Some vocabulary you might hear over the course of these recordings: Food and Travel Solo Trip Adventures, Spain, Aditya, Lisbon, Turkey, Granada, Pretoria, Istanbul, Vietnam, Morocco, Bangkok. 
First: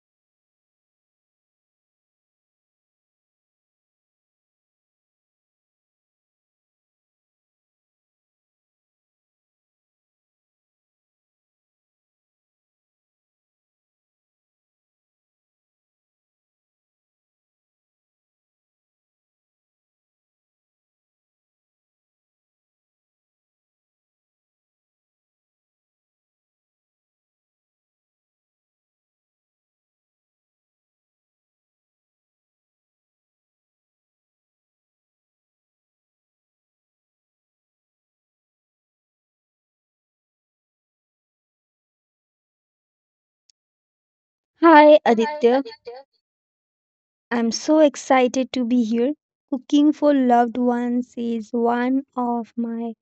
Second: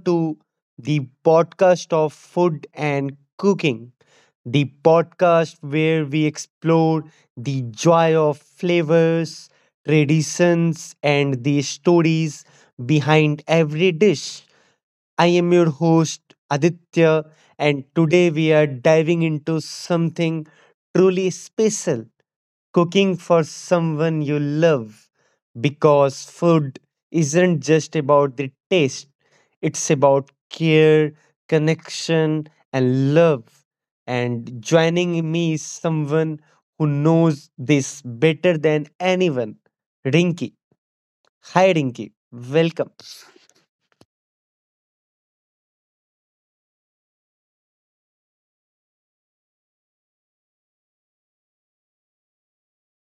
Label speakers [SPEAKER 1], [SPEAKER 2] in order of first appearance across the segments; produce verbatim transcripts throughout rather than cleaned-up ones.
[SPEAKER 1] to the podcast of food and cooking, the podcast where we explore the joy of flavors, traditions, and the stories behind every dish. I am your host, Aditya, and today we are diving into something truly special cooking for someone you love. Because food isn't just about the taste, it's about care, connection, and love. And joining me is someone who knows this better than anyone, Rinky. Hi, Rinky. Welcome.
[SPEAKER 2] Hi Aditya, I'm so excited to be here. Cooking for loved ones is one of my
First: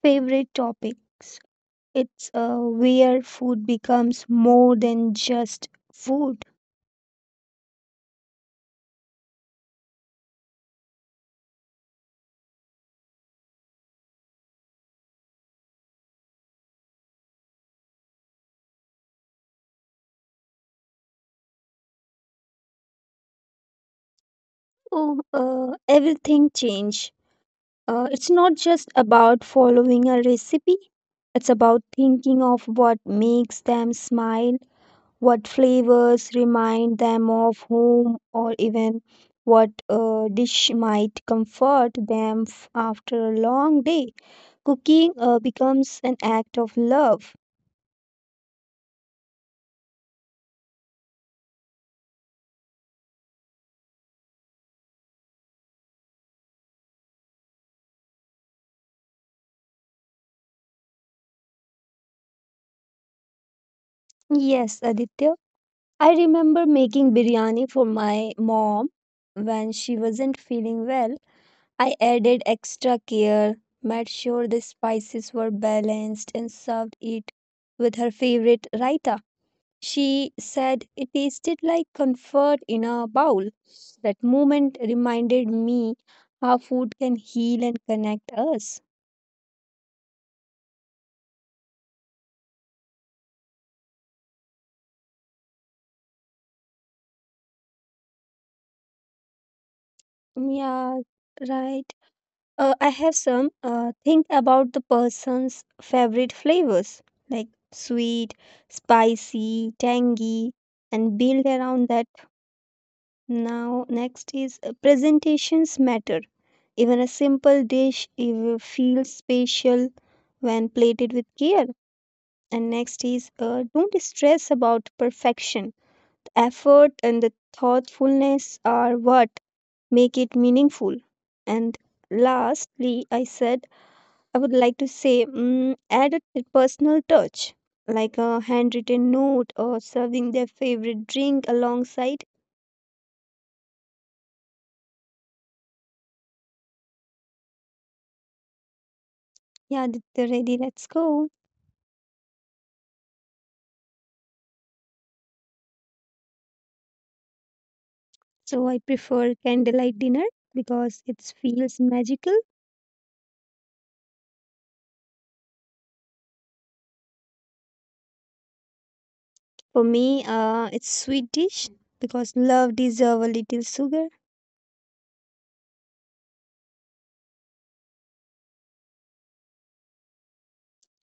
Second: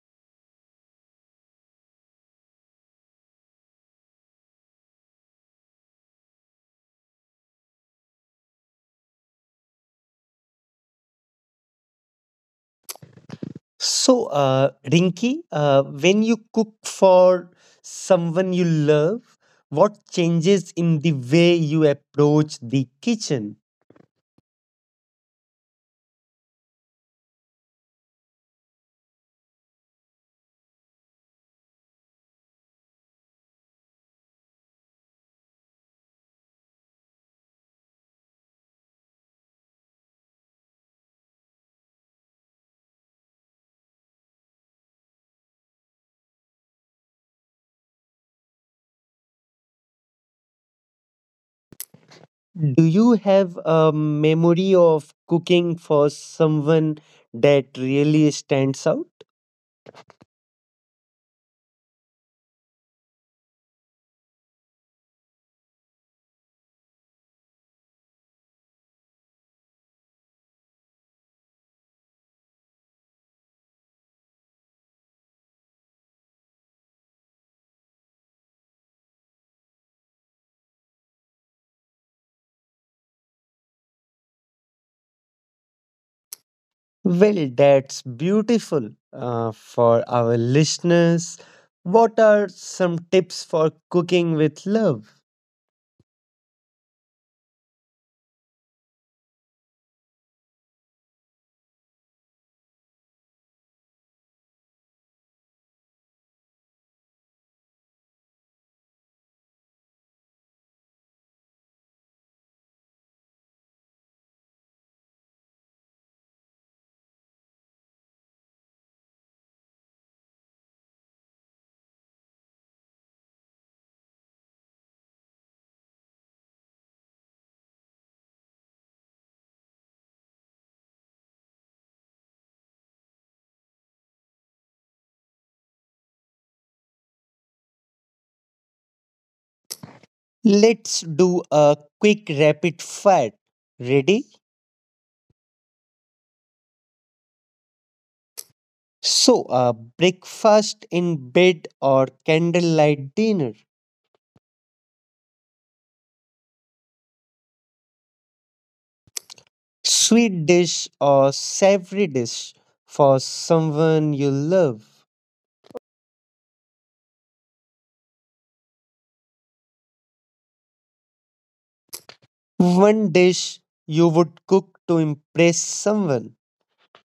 [SPEAKER 2] favorite topics. It's uh, where food becomes more than just food.
[SPEAKER 1] So, uh, Rinki, uh, when you cook for someone you love, what changes in the way you approach the kitchen?
[SPEAKER 2] Oh, uh, everything change. Uh, it's not just about following a recipe. It's about thinking of what makes them smile, what flavors remind them of home, or even what uh, dish might comfort them f- after a long day. Cooking uh, becomes an act of love.
[SPEAKER 1] Do you have a memory of cooking for someone that really stands out?
[SPEAKER 2] Yes, Aditya. I remember making biryani for my mom when she wasn't feeling well. I added extra care, made sure the spices were balanced, and served it with her favorite raita. She said it tasted like comfort in a bowl. That moment reminded me how food can heal and connect us.
[SPEAKER 1] Well, that's beautiful. Uh, for our listeners, what are some tips for cooking with love?
[SPEAKER 2] Yeah, right. Uh, I have some. Uh, think about the person's favorite flavors like sweet, spicy, tangy, and build around that. Now, next is uh, presentations matter. Even a simple dish if feels special when plated with care. And next is uh, don't stress about perfection. The effort and the thoughtfulness are what make it meaningful. And lastly, I said I would like to say mm, add a t- personal touch, like a handwritten note or serving their favorite drink alongside.
[SPEAKER 1] Let's do a quick rapid fire. Ready?
[SPEAKER 2] Yeah, th- they're ready. Let's go.
[SPEAKER 1] So, uh, breakfast in bed or candlelight dinner,
[SPEAKER 2] So I prefer candlelight dinner because it feels magical.
[SPEAKER 1] sweet dish or savory dish for someone you love,
[SPEAKER 2] For me, uh, it's sweet dish because love deserve a little sugar.
[SPEAKER 1] one dish you would cook to impress someone.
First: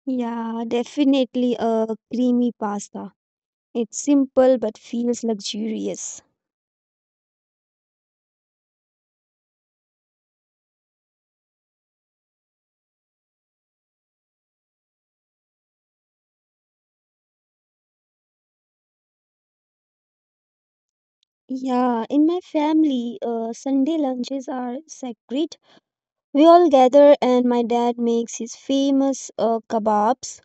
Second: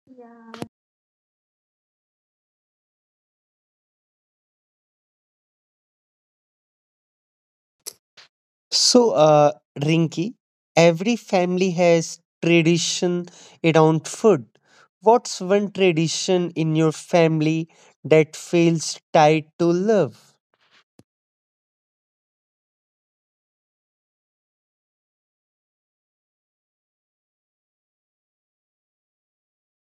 [SPEAKER 2] Yeah, definitely a creamy pasta. It's simple but feels luxurious.
[SPEAKER 1] So, uh, Rinki, every family has tradition around food. What's one tradition in your family that feels tied to love?
[SPEAKER 2] Yeah, in my family, uh, Sunday lunches are sacred. We all gather, and my dad makes his famous uh, kebabs.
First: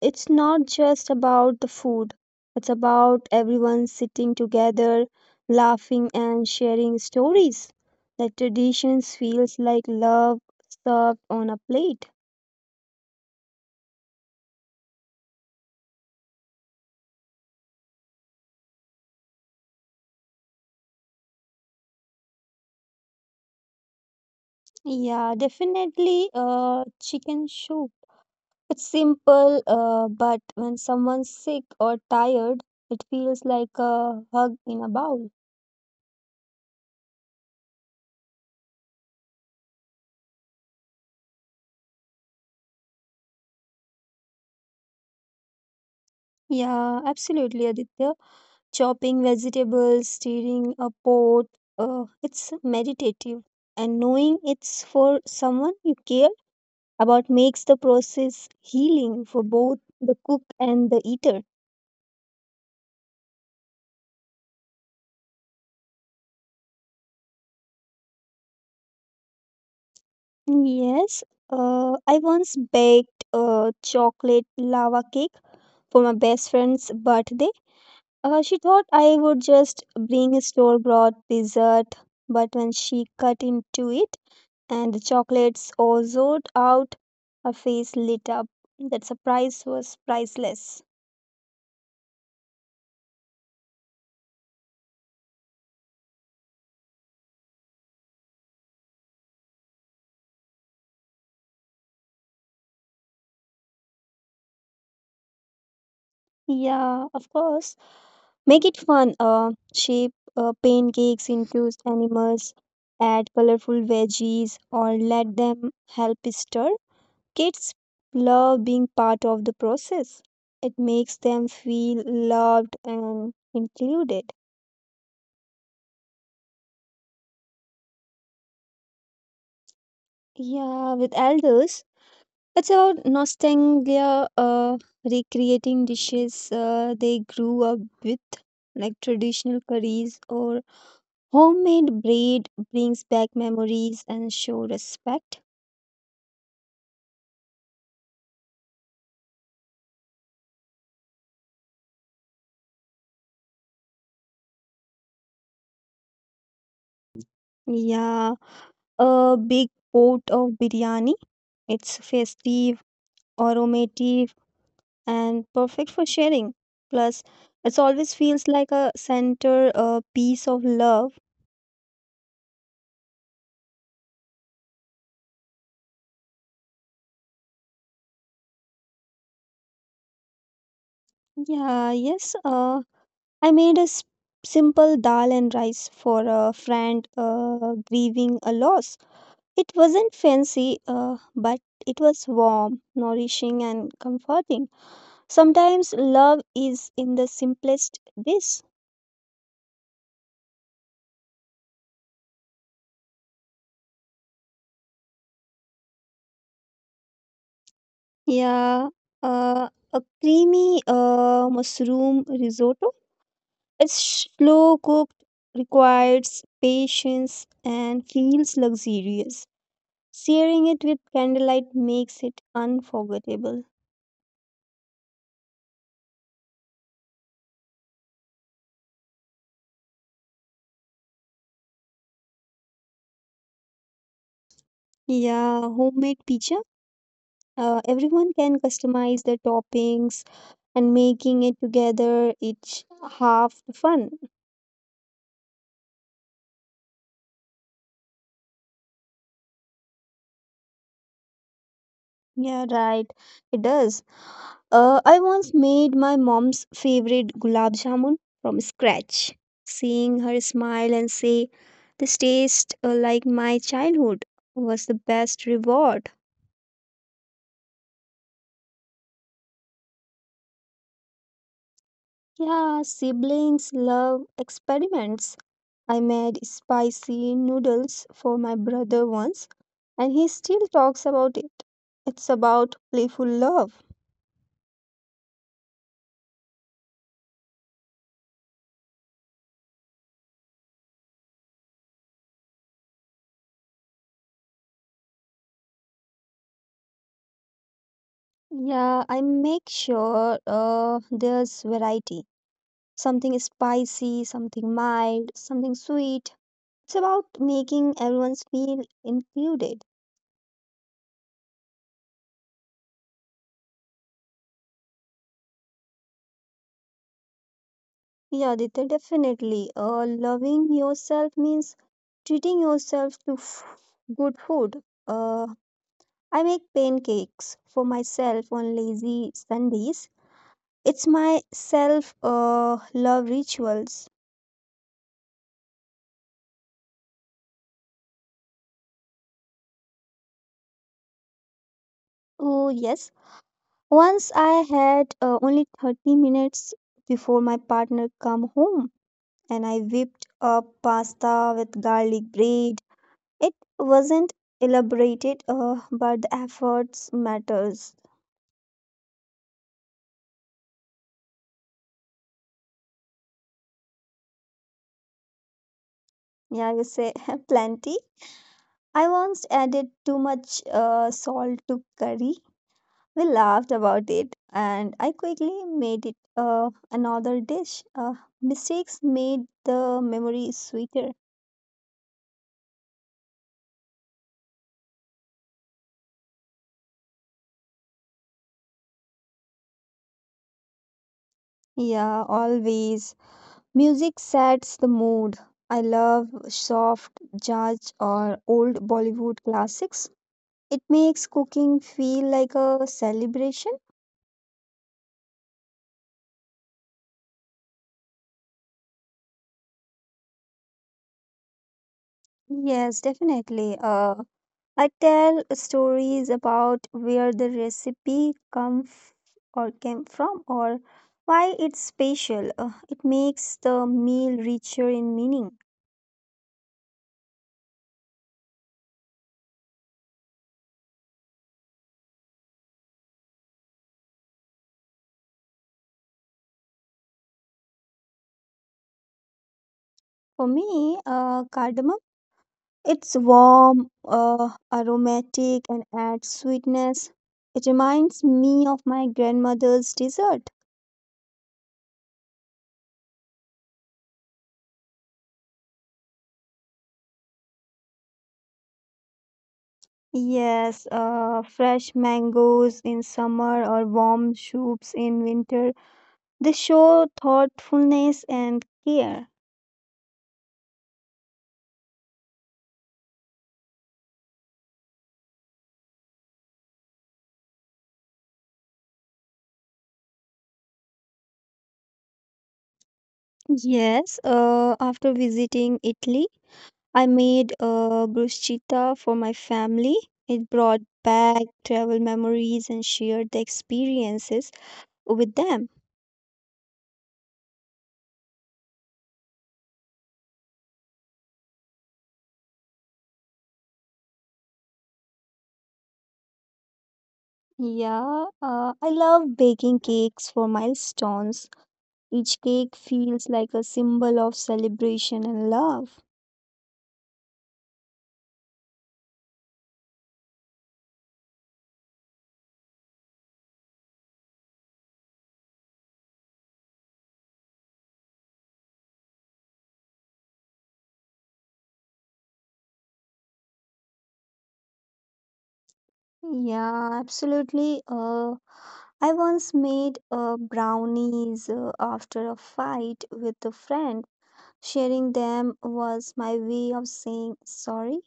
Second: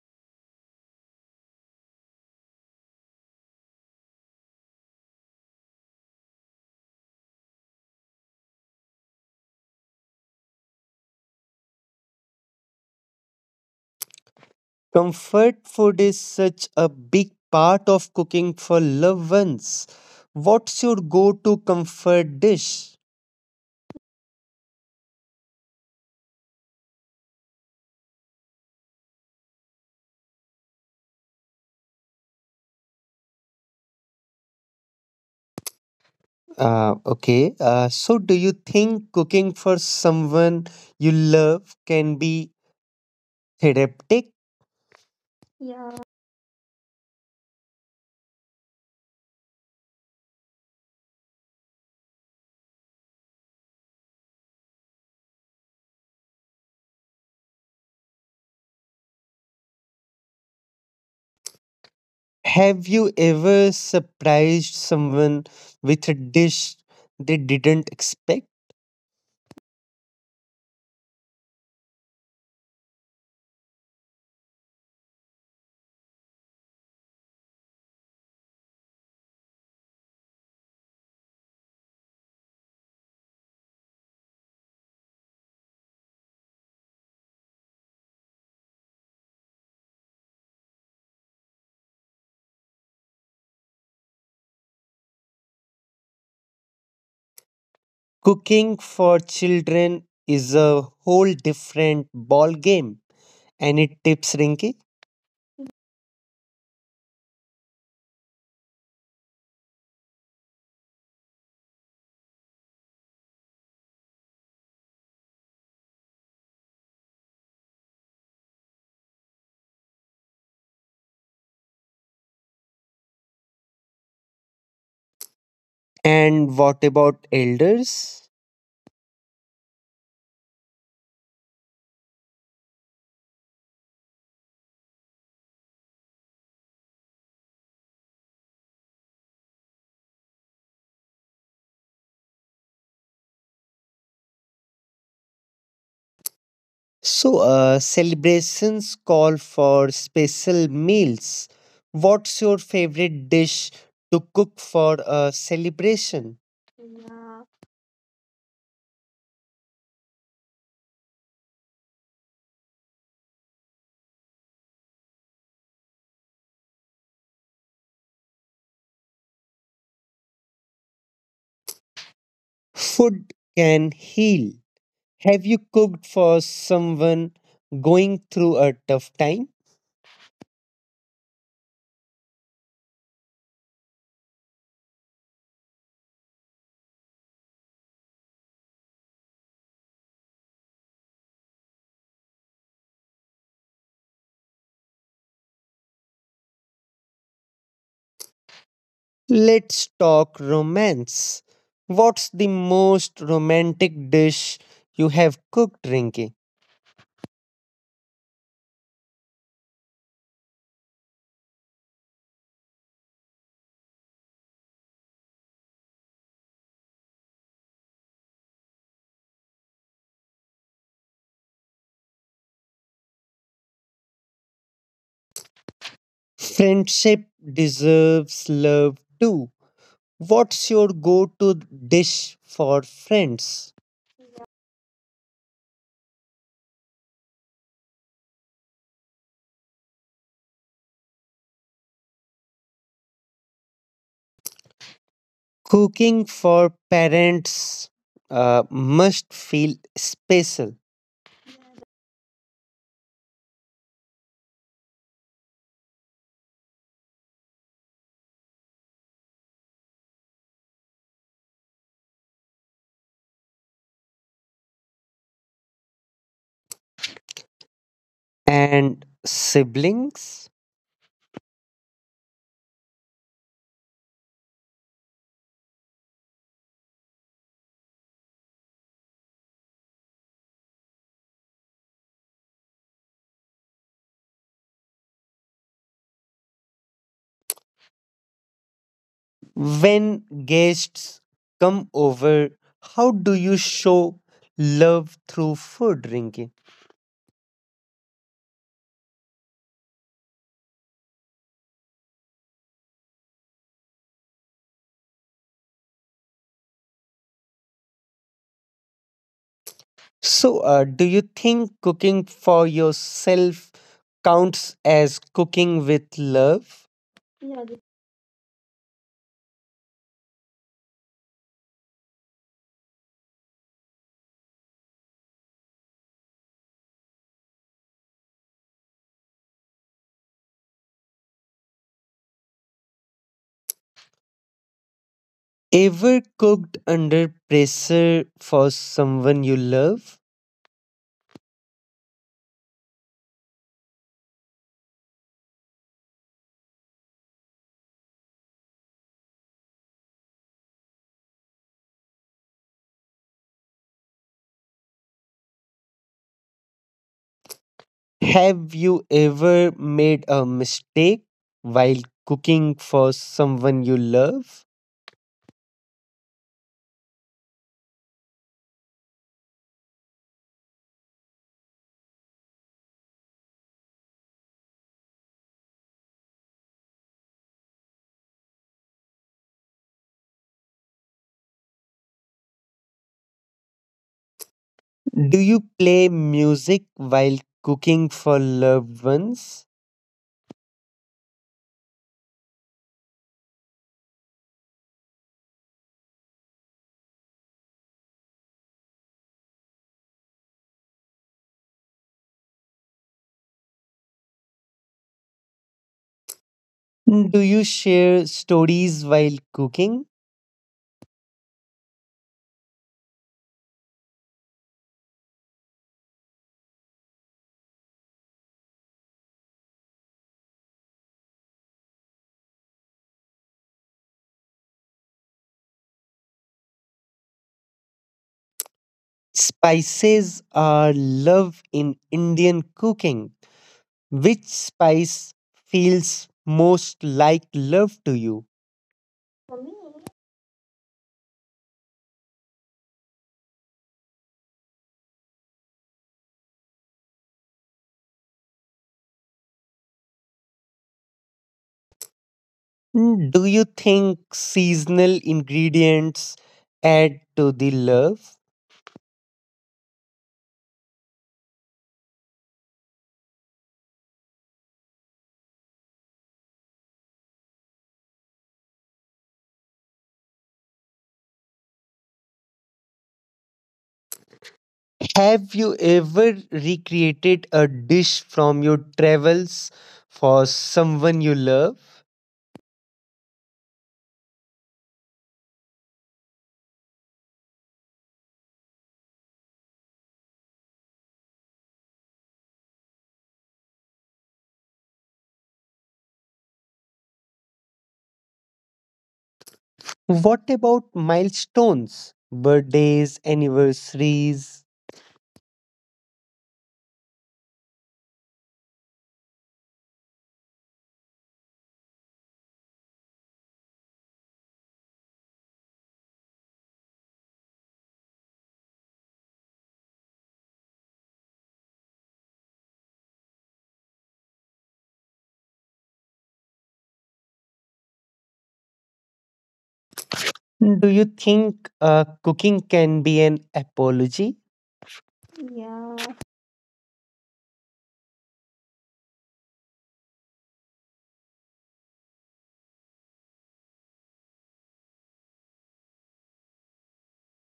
[SPEAKER 2] It's not just about the food, it's about everyone sitting together, laughing, and sharing stories. The traditions feels like love served on a plate.
[SPEAKER 1] Comfort food is such a big part of cooking for loved ones. What's your go to comfort dish?
[SPEAKER 2] Yeah, definitely uh, chicken soup. It's simple, uh, but when someone's sick or tired, it feels like a hug in a bowl.
[SPEAKER 1] Uh, okay, uh, so do you think cooking for someone you love can be therapeutic?
[SPEAKER 2] Yeah, absolutely, Aditya. Chopping vegetables, stirring a pot, uh, it's meditative. And knowing it's for someone you care about makes the process healing for both the cook and the eater.
[SPEAKER 1] Have you ever surprised someone with a dish they didn't expect?
[SPEAKER 2] Yes, uh, I once baked a chocolate lava cake for my best friend's birthday. Uh, she thought I would just bring a store bought dessert, but when she cut into it and the chocolates all zored out, her face lit up. That surprise was priceless.
[SPEAKER 1] Cooking for children is a whole different ball game. Any tips, Rinky?
[SPEAKER 2] Yeah, of course. Make it fun. Uh, shape uh, pancakes into animals, add colorful veggies, or let them help stir. Kids love being part of the process. It makes them feel loved and included.
[SPEAKER 1] And what about elders?
[SPEAKER 2] Yeah, with elders, it's about nostalgia, uh, recreating dishes uh, they grew up with, like traditional curries or homemade bread brings back memories and show respect.
[SPEAKER 1] So, uh, celebrations call for special meals. What's your favorite dish to cook for a celebration?
[SPEAKER 2] Yeah, a big pot of biryani. It's festive, aromatic, and perfect for sharing. Plus, it always feels like a center a piece of love.
[SPEAKER 1] Food can heal. Have you cooked for someone going through a tough time?
[SPEAKER 2] Yeah, yes. Uh, I made a s- simple dal and rice for a friend uh, grieving a loss. It wasn't fancy, uh, but it was warm, nourishing, and comforting. Sometimes love is in the simplest dish.
[SPEAKER 1] Let's talk romance. What's the most romantic dish you have cooked, Rinki?
[SPEAKER 2] Yeah, uh, a creamy uh, mushroom risotto. It's slow cooked, requires patience, and feels luxurious. Sharing it with candlelight makes it unforgettable.
[SPEAKER 1] Friendship deserves love too. What's your go to dish for friends?
[SPEAKER 2] Yeah, homemade pizza. Uh, everyone can customize the toppings and making it together. It's half the fun.
[SPEAKER 1] Cooking for parents uh, must feel special.
[SPEAKER 2] Yeah, right. It does. Uh, I once made my mom's favorite gulab jamun from scratch. Seeing her smile and say, "This tastes uh, like my childhood," was the best reward.
[SPEAKER 1] And siblings?
[SPEAKER 2] Yeah, siblings love experiments. I made spicy noodles for my brother once, and he still talks about it. It's about playful love.
[SPEAKER 1] When guests come over, how do you show love through food, Rinki?
[SPEAKER 2] Yeah, I make sure uh, there's variety, something spicy, something mild, something sweet. It's about making everyone feel included.
[SPEAKER 1] So, uh, do you think cooking for yourself counts as cooking with love?
[SPEAKER 2] Yeah, Aditya, definitely. Uh, loving yourself means treating yourself to f- good food. Uh, I make pancakes for myself on lazy Sundays. It's my self uh, love rituals.
[SPEAKER 1] Ever cooked under pressure for someone you love?
[SPEAKER 2] Oh, yes. Once I had uh, only thirty minutes before my partner come home and I whipped up pasta with garlic bread. It wasn't elaborated, uh, but the efforts matters.
[SPEAKER 1] Have you ever made a mistake while cooking for someone you love?
[SPEAKER 2] Yeah, you say plenty. I once added too much uh, salt to curry. We laughed about it, and I quickly made it uh, another dish. Uh, mistakes made the memory sweeter.
[SPEAKER 1] Do you play music while cooking for loved ones?
[SPEAKER 2] Yeah, always. Music sets the mood. I love soft jazz or old Bollywood classics. It makes cooking feel like a celebration.
[SPEAKER 1] Do you share stories while cooking?
[SPEAKER 2] Yes, definitely. Uh, I tell stories about where the recipe come f- or came from, or why it's special. Uh, it makes the meal richer in meaning.
[SPEAKER 1] Spices are love in Indian cooking. Which spice feels most like love to you?
[SPEAKER 2] For me, uh, cardamom. It's warm, uh, aromatic, and adds sweetness. It reminds me of my grandmother's dessert.
[SPEAKER 1] Do you think seasonal ingredients add to the love?
[SPEAKER 2] Yes, uh, fresh mangoes in summer or warm soups in winter. They show thoughtfulness and care.
[SPEAKER 1] Have you ever recreated a dish from your travels for someone you love?
[SPEAKER 2] Yes, uh, after visiting Italy, I made a bruschetta for my family. It brought back travel memories and shared the experiences with them.
[SPEAKER 1] What about milestones, birthdays, anniversaries?
[SPEAKER 2] Yeah, uh, I love baking cakes for milestones. Each cake feels like a symbol of celebration and love.
[SPEAKER 1] Do you think uh, cooking can be an apology? Yeah.
[SPEAKER 2] Yeah, absolutely. Uh, I once made uh, brownies uh, after a fight with a friend. Sharing them was my way of saying sorry.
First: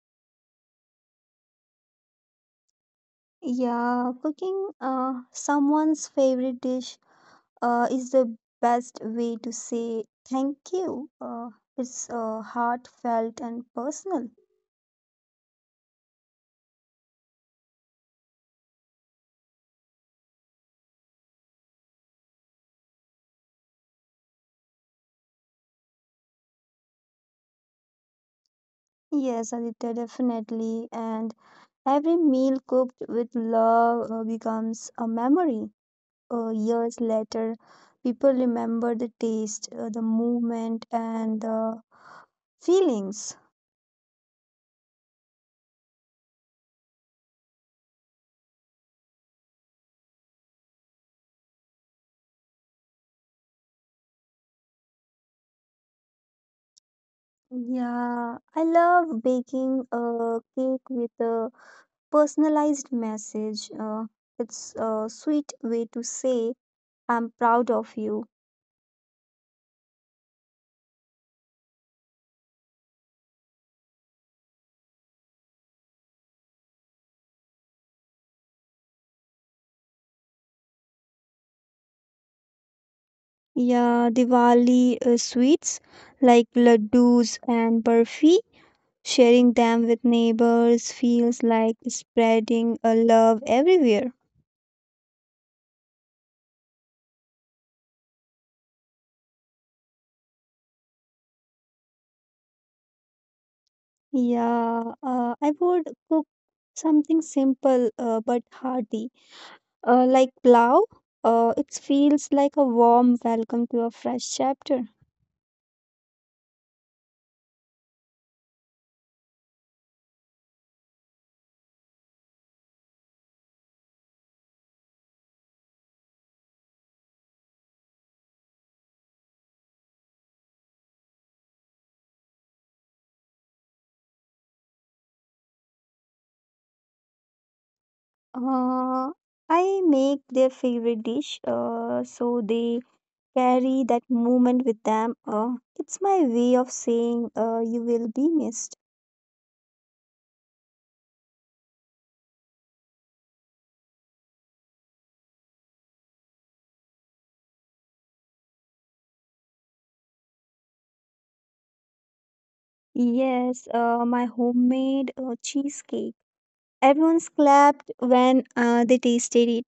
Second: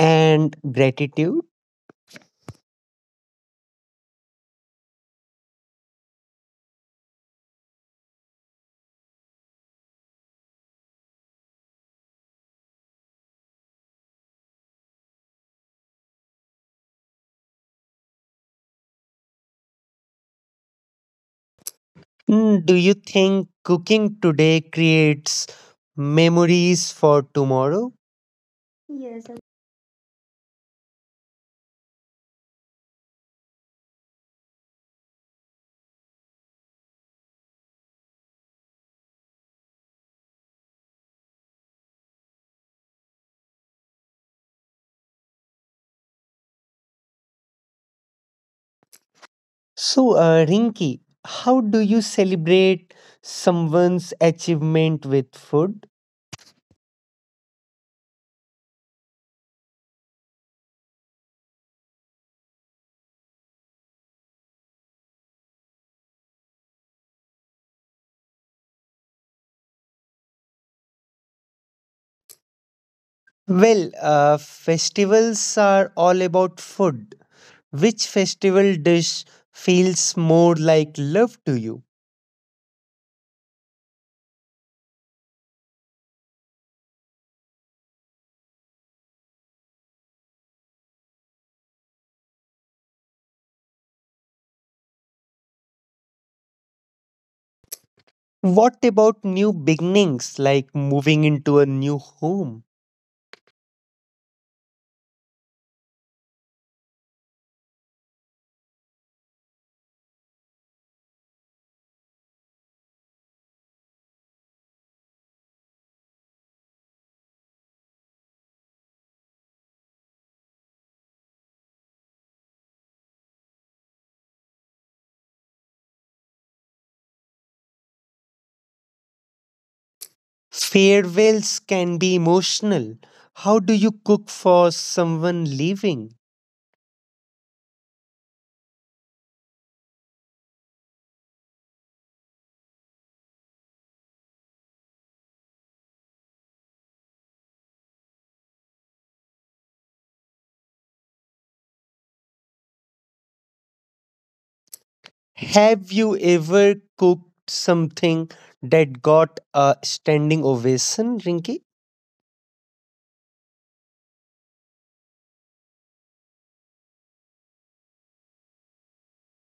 [SPEAKER 1] And gratitude?
[SPEAKER 2] Yeah, cooking uh, someone's favorite dish uh, is the best way to say thank you. Uh, it's uh, heartfelt and personal.
[SPEAKER 1] Mm, Do you think cooking today creates memories for tomorrow? Yes.
[SPEAKER 2] Yes,
[SPEAKER 1] ab-
[SPEAKER 2] Aditya, definitely. And every meal cooked with love uh, becomes a memory. Uh, years later, people remember the taste, uh, the movement, and the feelings.
[SPEAKER 1] So, uh, Rinki, how do you celebrate someone's achievement with food?
[SPEAKER 2] Yeah, I love baking a cake with a personalized message. Uh, it's a sweet way to say, "I'm proud of you."
[SPEAKER 1] Well, uh, festivals are all about food. Which festival dish feels more like love to you?
[SPEAKER 2] Yeah, Diwali uh, sweets like laddus and barfi, sharing them with neighbors feels like spreading a love everywhere.
[SPEAKER 1] What about new beginnings like moving into a new home?
[SPEAKER 2] Yeah, uh, I would cook something simple uh, but hearty, uh, like plow. Uh, it feels like a warm welcome to a fresh chapter.
[SPEAKER 1] Farewells can be emotional. How do you cook for someone leaving?
[SPEAKER 2] Uh, I make their favorite dish, uh, so they carry that moment with them. Uh, it's my way of saying uh, you will be missed.
[SPEAKER 1] Have you ever cooked something that got a standing ovation, Rinki?
[SPEAKER 2] Yes, uh, my homemade uh, cheesecake. Everyone clapped when uh, they tasted it.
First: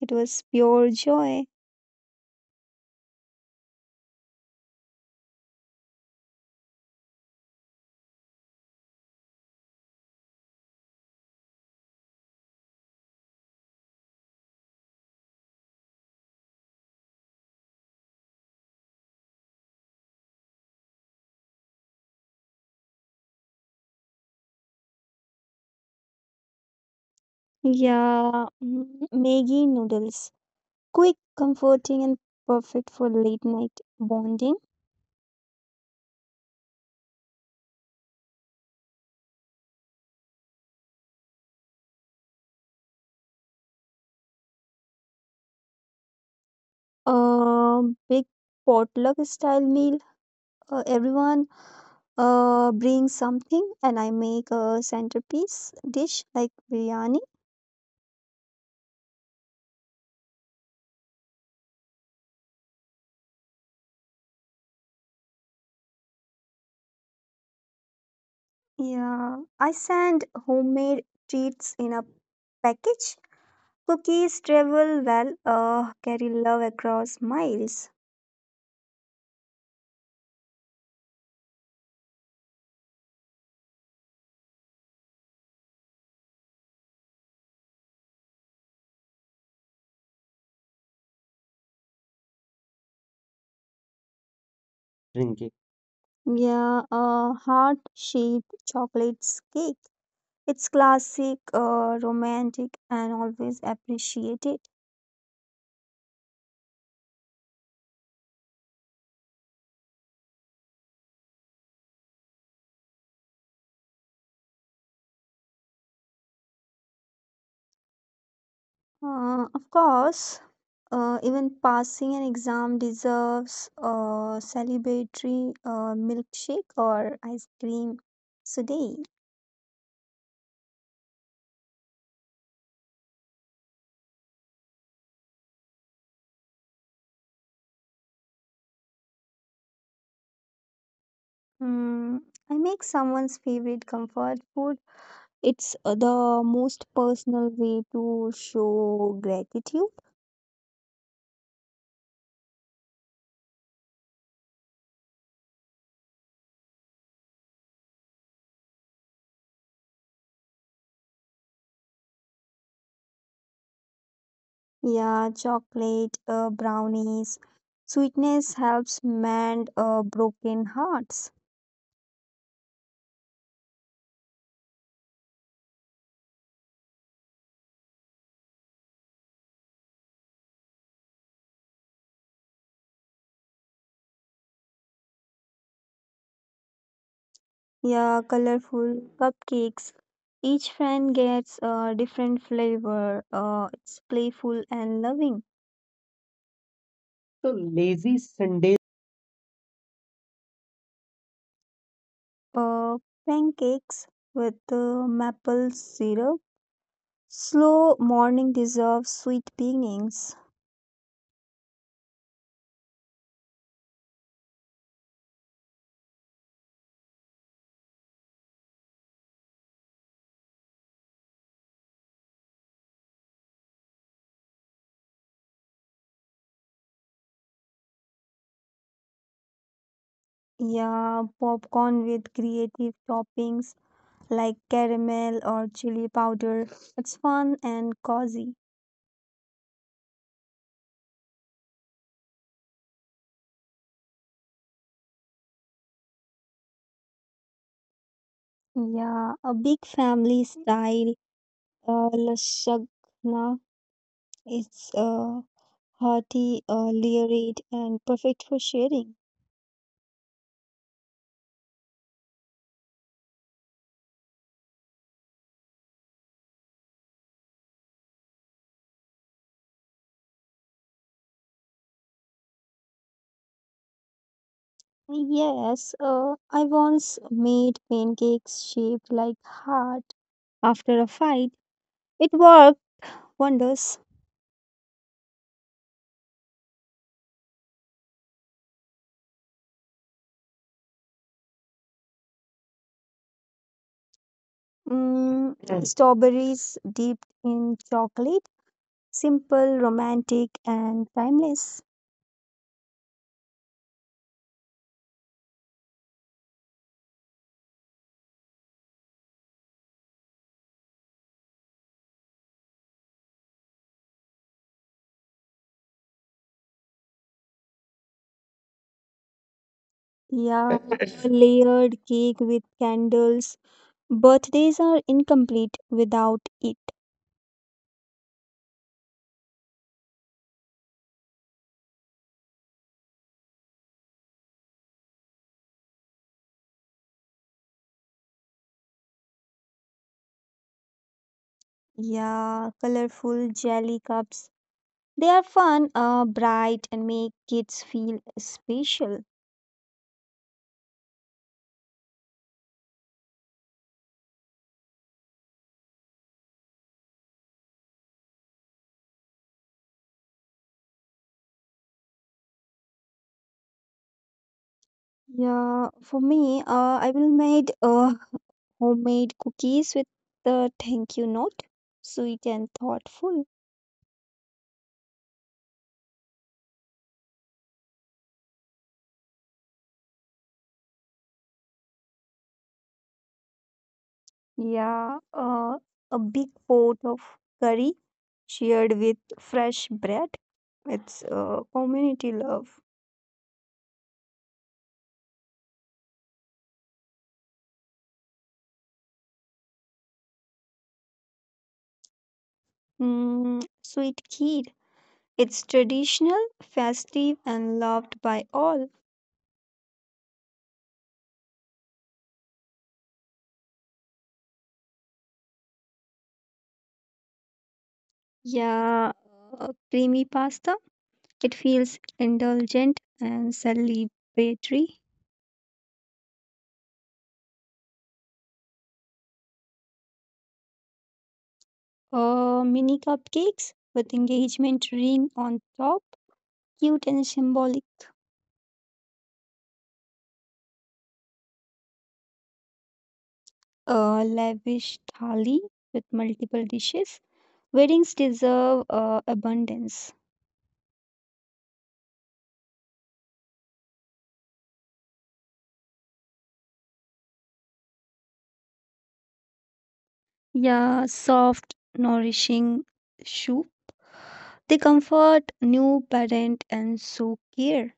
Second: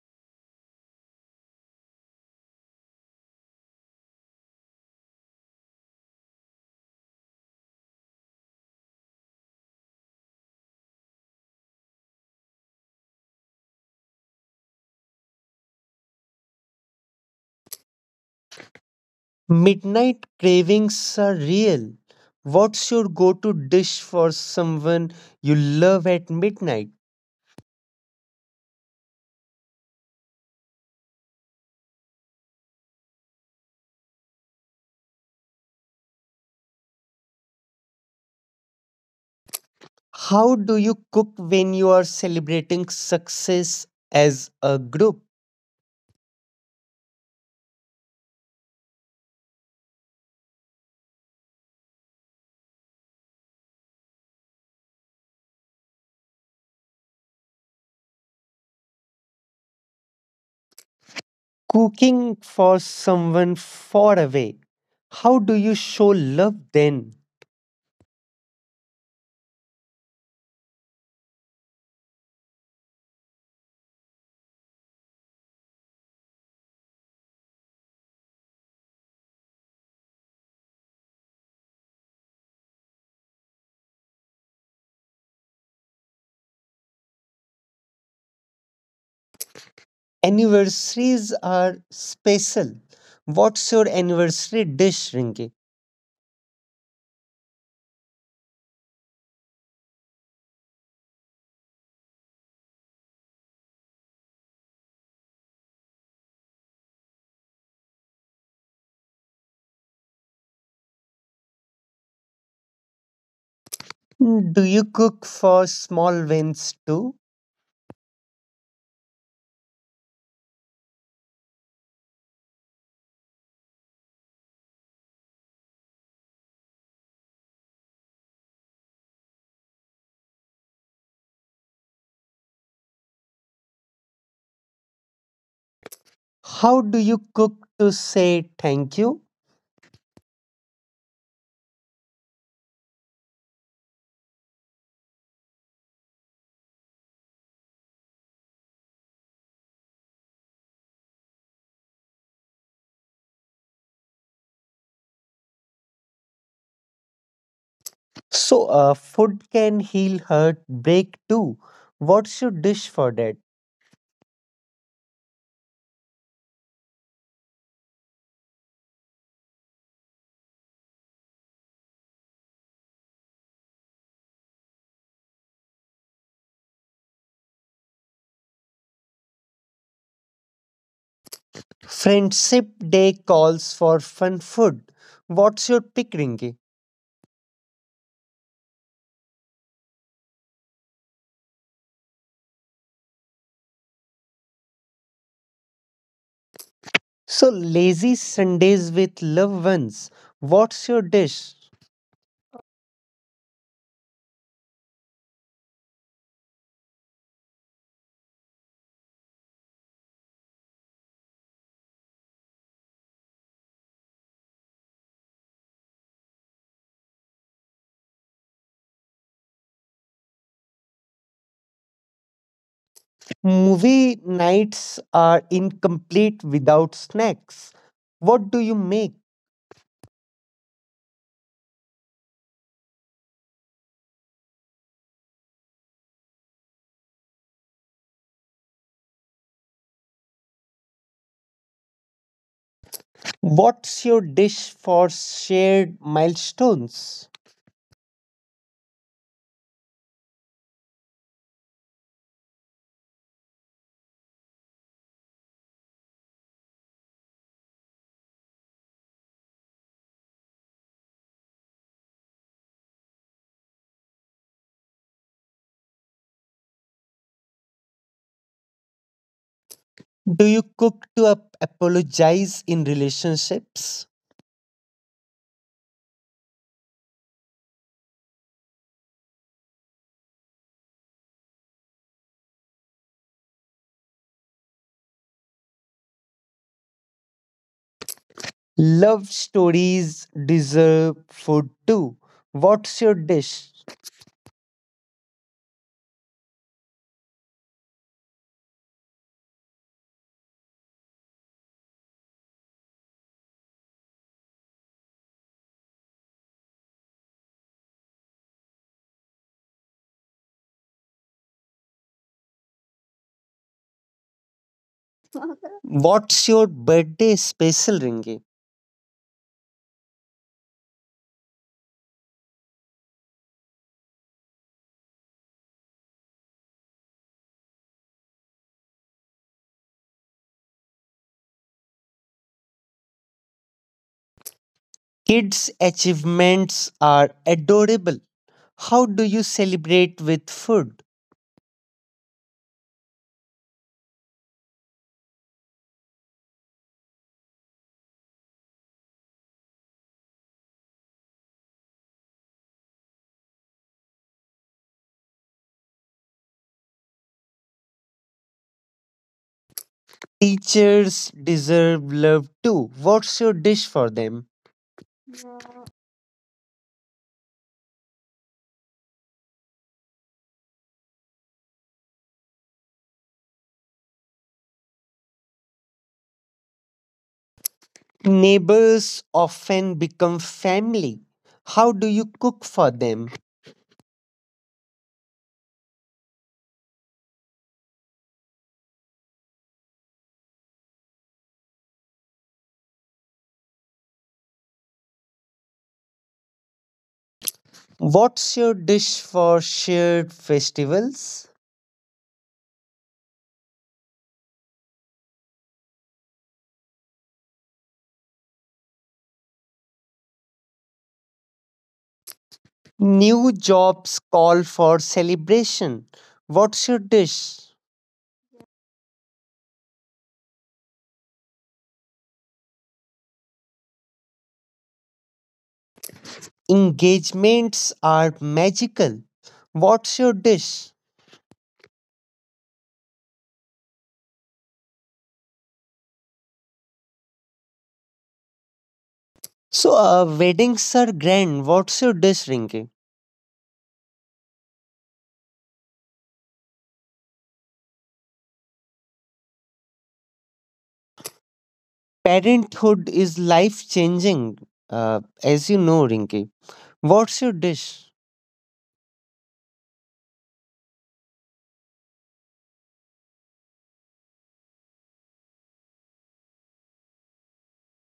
[SPEAKER 2] It was pure joy.
[SPEAKER 1] Midnight cravings are real. What's your go to dish for someone you love at midnight?
[SPEAKER 2] Yeah, mm, Maggie noodles. Quick, comforting, and perfect for late night bonding.
[SPEAKER 1] How do you cook when you are celebrating success as a group?
[SPEAKER 2] Um, big potluck style meal. Uh, everyone uh, bring something and I make a centerpiece dish like biryani.
[SPEAKER 1] Cooking for someone far away. How do you show love then?
[SPEAKER 2] Yeah, I send homemade treats in a package. Cookies travel well, uh, carry love across miles.
[SPEAKER 1] Anniversaries are special. What's your anniversary dish,
[SPEAKER 2] Drinking.
[SPEAKER 1] Rinki?
[SPEAKER 2] Yeah, a heart shaped chocolate cake. It's classic, uh, romantic, and always appreciated.
[SPEAKER 1] Mm, Do you cook for small wins too?
[SPEAKER 2] Uh, of course, uh, even passing an exam deserves a celebratory uh, milkshake or ice cream. So today,
[SPEAKER 1] How do you cook to say thank you?
[SPEAKER 2] mm, I make someone's favorite comfort food. It's uh, the most personal way to show gratitude.
[SPEAKER 1] So, uh, food can heal hurt, break too. What's your dish for that?
[SPEAKER 2] Yeah, chocolate, uh, brownies. Sweetness helps mend uh, broken hearts.
[SPEAKER 1] Friendship Day calls for fun food. What's your pick, Rinki?
[SPEAKER 2] Yeah, colorful cupcakes. Each friend gets a different flavor. Uh, it's playful and loving. So
[SPEAKER 1] So, lazy
[SPEAKER 2] lazy Sunday.
[SPEAKER 1] Sundays with loved ones. What's your dish?
[SPEAKER 2] Uh, Pancakes with uh, maple syrup. Slow morning deserves sweet beginnings.
[SPEAKER 1] Movie nights are incomplete without snacks. What do you make?
[SPEAKER 2] Yeah, popcorn with creative toppings like caramel or chili powder. It's fun and cozy.
[SPEAKER 1] What's your dish for shared milestones?
[SPEAKER 2] Yeah, a big family style. Uh, lashagna. It's uh, hearty, uh, layered, and perfect for sharing.
[SPEAKER 1] Do you cook to ap- apologize in relationships?
[SPEAKER 2] Yes, uh, I once made pancakes shaped like heart after a fight. It worked wonders.
[SPEAKER 1] Love stories deserve food too. What's your dish?
[SPEAKER 2] Mm, Mm. Strawberries dipped in chocolate, simple, romantic, and timeless.
[SPEAKER 1] What's your birthday special, Ringy?
[SPEAKER 2] Yeah, a layered cake with candles. Birthdays are incomplete without it.
[SPEAKER 1] Kids' achievements are adorable. How do you celebrate with food?
[SPEAKER 2] Yeah, colorful jelly cups. They are fun, uh, bright, and make kids feel special.
[SPEAKER 1] Teachers deserve love too. What's your dish for them?
[SPEAKER 2] Yeah, for me, uh, I will made uh, homemade cookies with the thank you note, sweet and thoughtful.
[SPEAKER 1] Neighbors often become family. How do you cook for them?
[SPEAKER 2] Yeah, uh, a big pot of curry shared with fresh bread. It's uh, community love.
[SPEAKER 1] What's your dish for shared festivals?
[SPEAKER 2] Mm, sweet kheer. It's traditional, festive, and loved by all.
[SPEAKER 1] New jobs call for celebration. What's your dish?
[SPEAKER 2] Yeah, uh, creamy pasta. It feels indulgent and celebratory.
[SPEAKER 1] Engagements are magical. What's your dish?
[SPEAKER 2] Uh, mini cupcakes with engagement ring on top. Cute and symbolic.
[SPEAKER 1] So, uh, weddings are grand. What's your dish, Rinki?
[SPEAKER 2] Uh, lavish thali with multiple dishes. Weddings deserve uh, abundance.
[SPEAKER 1] Parenthood is life changing, uh, as you know, Rinki. What's your dish?
[SPEAKER 2] Yeah, soft, nourishing soup. They comfort new parent and so care.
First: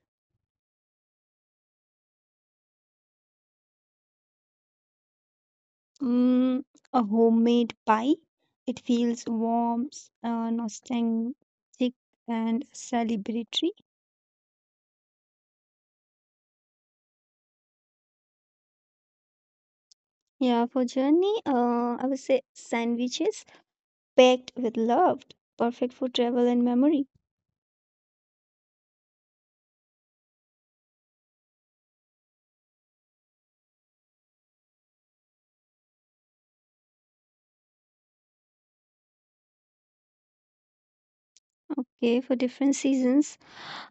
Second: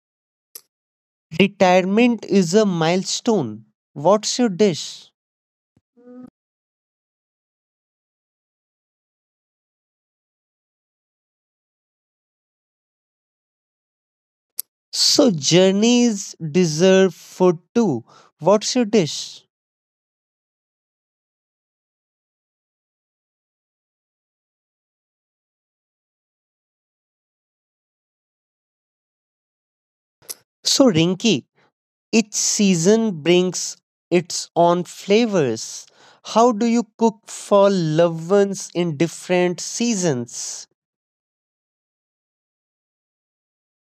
[SPEAKER 1] Retirement is a milestone. What's your dish?
[SPEAKER 2] Mm, a homemade pie. It feels warm, uh, nostalgic, and celebratory.
[SPEAKER 1] So, journeys deserve food too. What's your dish?
[SPEAKER 2] Yeah, for journey, uh, I would say sandwiches packed with love, perfect for travel and memory.
[SPEAKER 1] So, Rinki, each season brings its own flavors. How do you cook for loved ones in different seasons?
[SPEAKER 2] Okay, for different seasons.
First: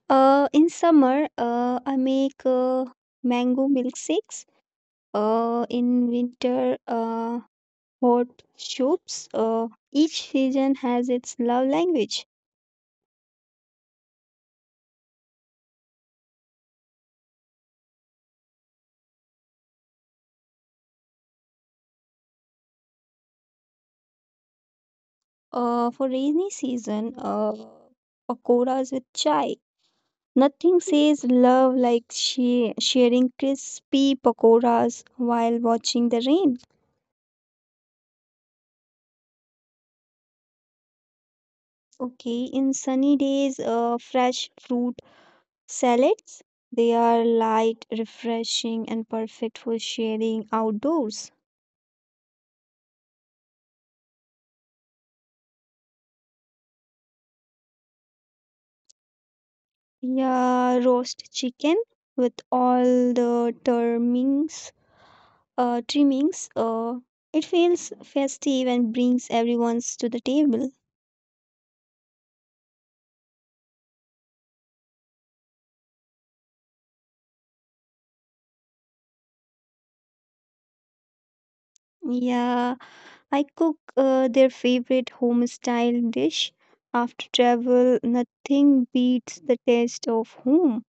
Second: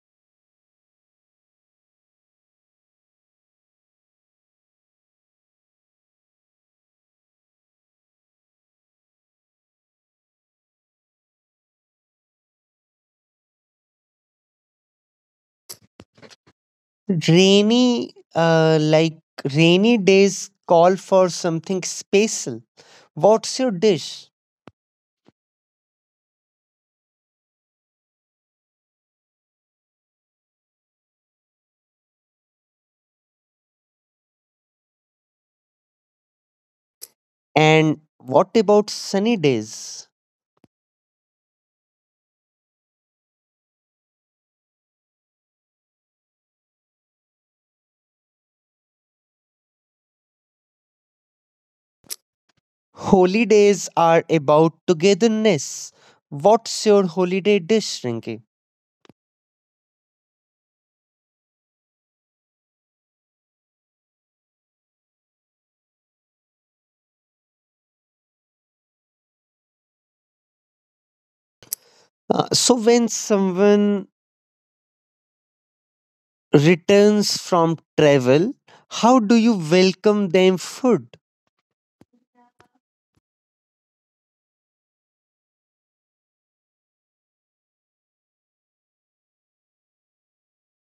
[SPEAKER 2] Uh, in summer, uh, I make uh, mango milkshakes. Uh, in winter, uh, hot soups. Uh, each season has its love language.
[SPEAKER 1] Rainy, uh, like Rainy days, call for something special. What's your dish?
[SPEAKER 2] Uh, for rainy season, uh, pakoras with chai. Nothing says love like she sharing crispy pakoras while watching the rain.
[SPEAKER 1] And what about sunny days?
[SPEAKER 2] Okay, in sunny days, uh, fresh fruit salads. They are light, refreshing, and perfect for sharing outdoors.
[SPEAKER 1] Holy days are about togetherness. What's your holiday dish, Rinki?
[SPEAKER 2] Yeah, roast chicken with all the trimmings uh, trimmings. Uh, it feels festive and brings everyone's to the table.
[SPEAKER 1] Uh, so when someone returns from travel, how do you welcome them food?
[SPEAKER 2] Yeah, I cook uh, their favorite home style dish. After travel, nothing beats the taste of home.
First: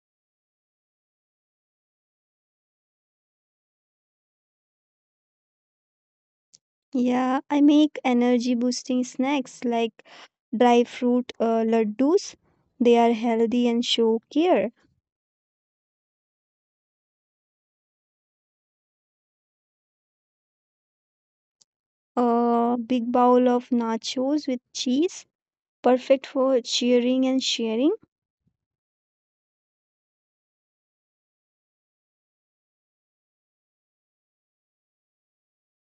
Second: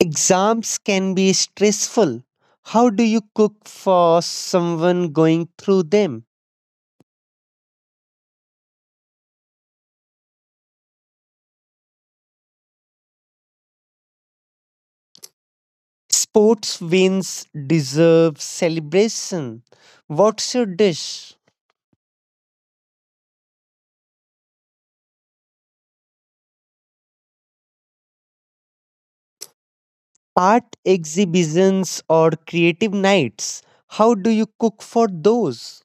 [SPEAKER 1] Exams can be stressful. How do you cook for someone going through them?
[SPEAKER 2] Yeah, I make energy boosting snacks like dry fruit uh, laddus. They are healthy and show care.
[SPEAKER 1] Sports wins deserve celebration. What's your dish?
[SPEAKER 2] A big bowl of nachos with cheese, perfect for cheering and sharing.
[SPEAKER 1] Art exhibitions or creative nights. How do you cook for those?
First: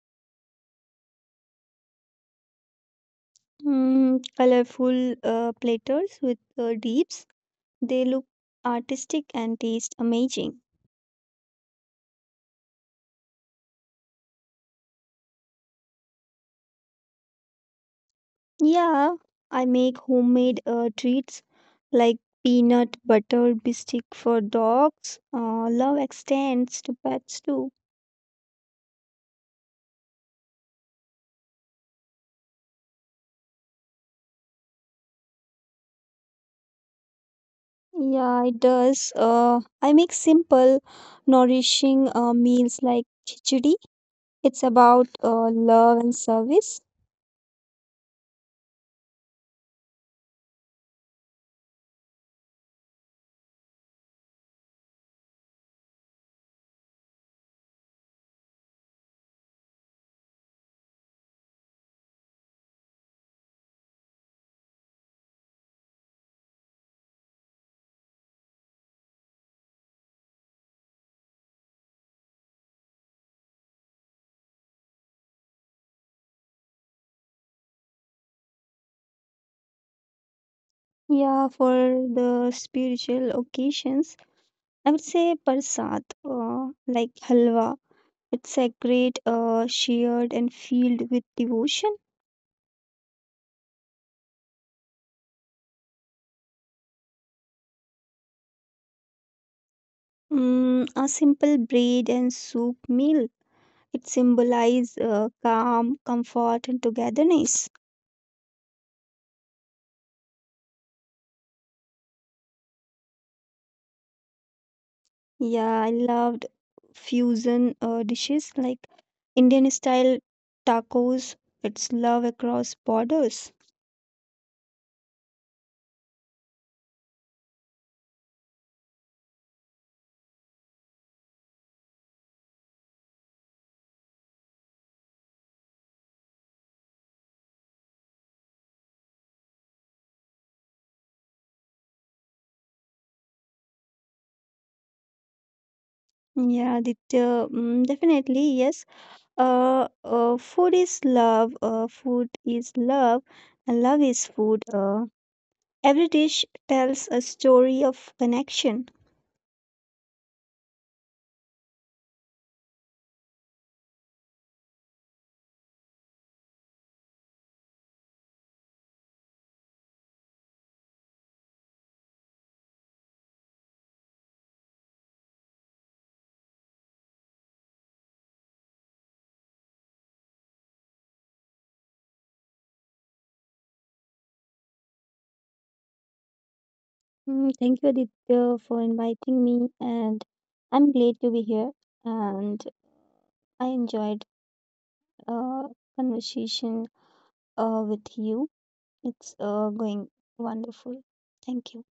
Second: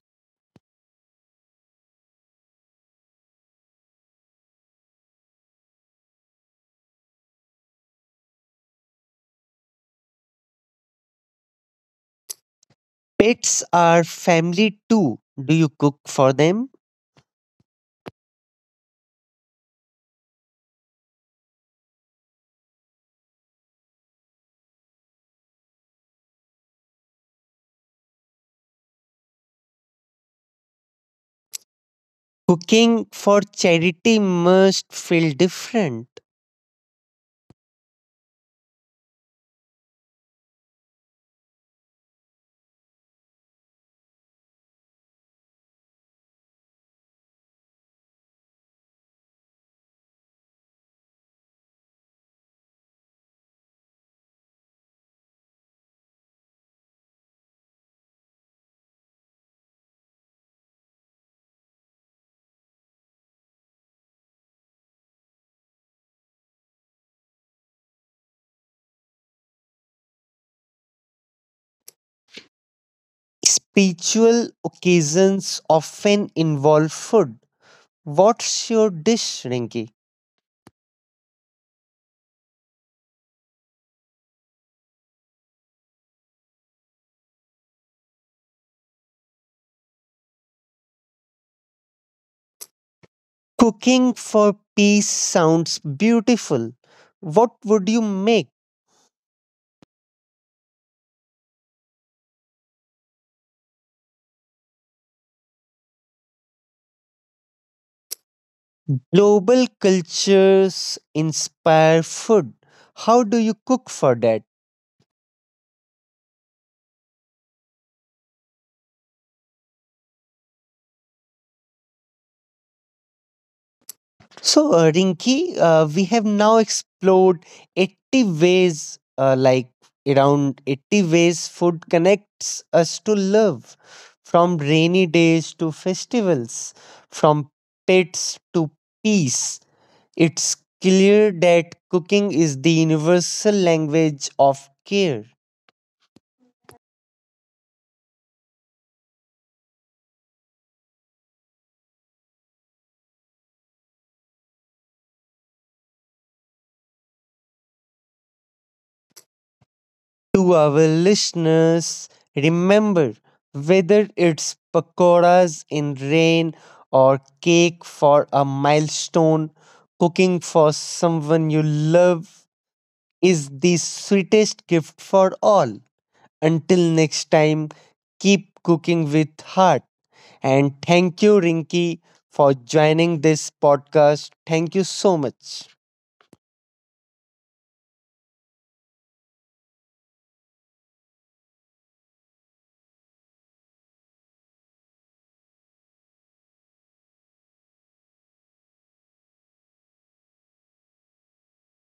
[SPEAKER 2] Mm, colorful uh, platters with uh, dips. They look artistic and taste amazing.
[SPEAKER 1] Pets are family too. Do you cook for them?
[SPEAKER 2] Yeah, I make homemade uh, treats like peanut butter biscuit for dogs. Uh, love extends to pets too.
[SPEAKER 1] Cooking for charity must feel different.
[SPEAKER 2] Yeah, it does. Uh, I make simple, nourishing uh, meals like khichdi. It's about uh, love and service.
[SPEAKER 1] Spiritual occasions often involve food. What's your dish, Rinki?
[SPEAKER 2] Yeah, for the spiritual occasions, I would say Parsat, uh, like halwa. It's a great uh, shared and filled with devotion.
[SPEAKER 1] Cooking for peace sounds beautiful. What would you make?
[SPEAKER 2] Mm, a simple bread and soup meal. It symbolizes uh, calm, comfort, and togetherness.
[SPEAKER 1] Global cultures inspire food. How do you cook for that?
[SPEAKER 2] Yeah, I loved fusion uh, dishes like Indian style tacos. It's love across borders.
[SPEAKER 1] So, uh, Rinki, uh, we have now explored eighty ways, uh, like around eighty ways food connects us to love, from rainy days to festivals, from pets to peace. It's clear that cooking is the universal language of care.
[SPEAKER 2] Yeah, det- uh, mm, definitely, yes. Uh, uh, food is love, uh, food is love, and love is food. Uh, every dish tells a story of connection.
[SPEAKER 1] To our listeners, remember whether it's pakoras in rain or cake for a milestone, cooking for someone you love is the sweetest gift for all. Until next time, keep cooking with heart. And thank you, Rinky, for joining this podcast. Thank you so much.
[SPEAKER 2] Mm, thank you, Aditya, for inviting me, and I'm glad to be here. And I enjoyed uh, conversation uh, with you. It's uh, going wonderful. Thank you.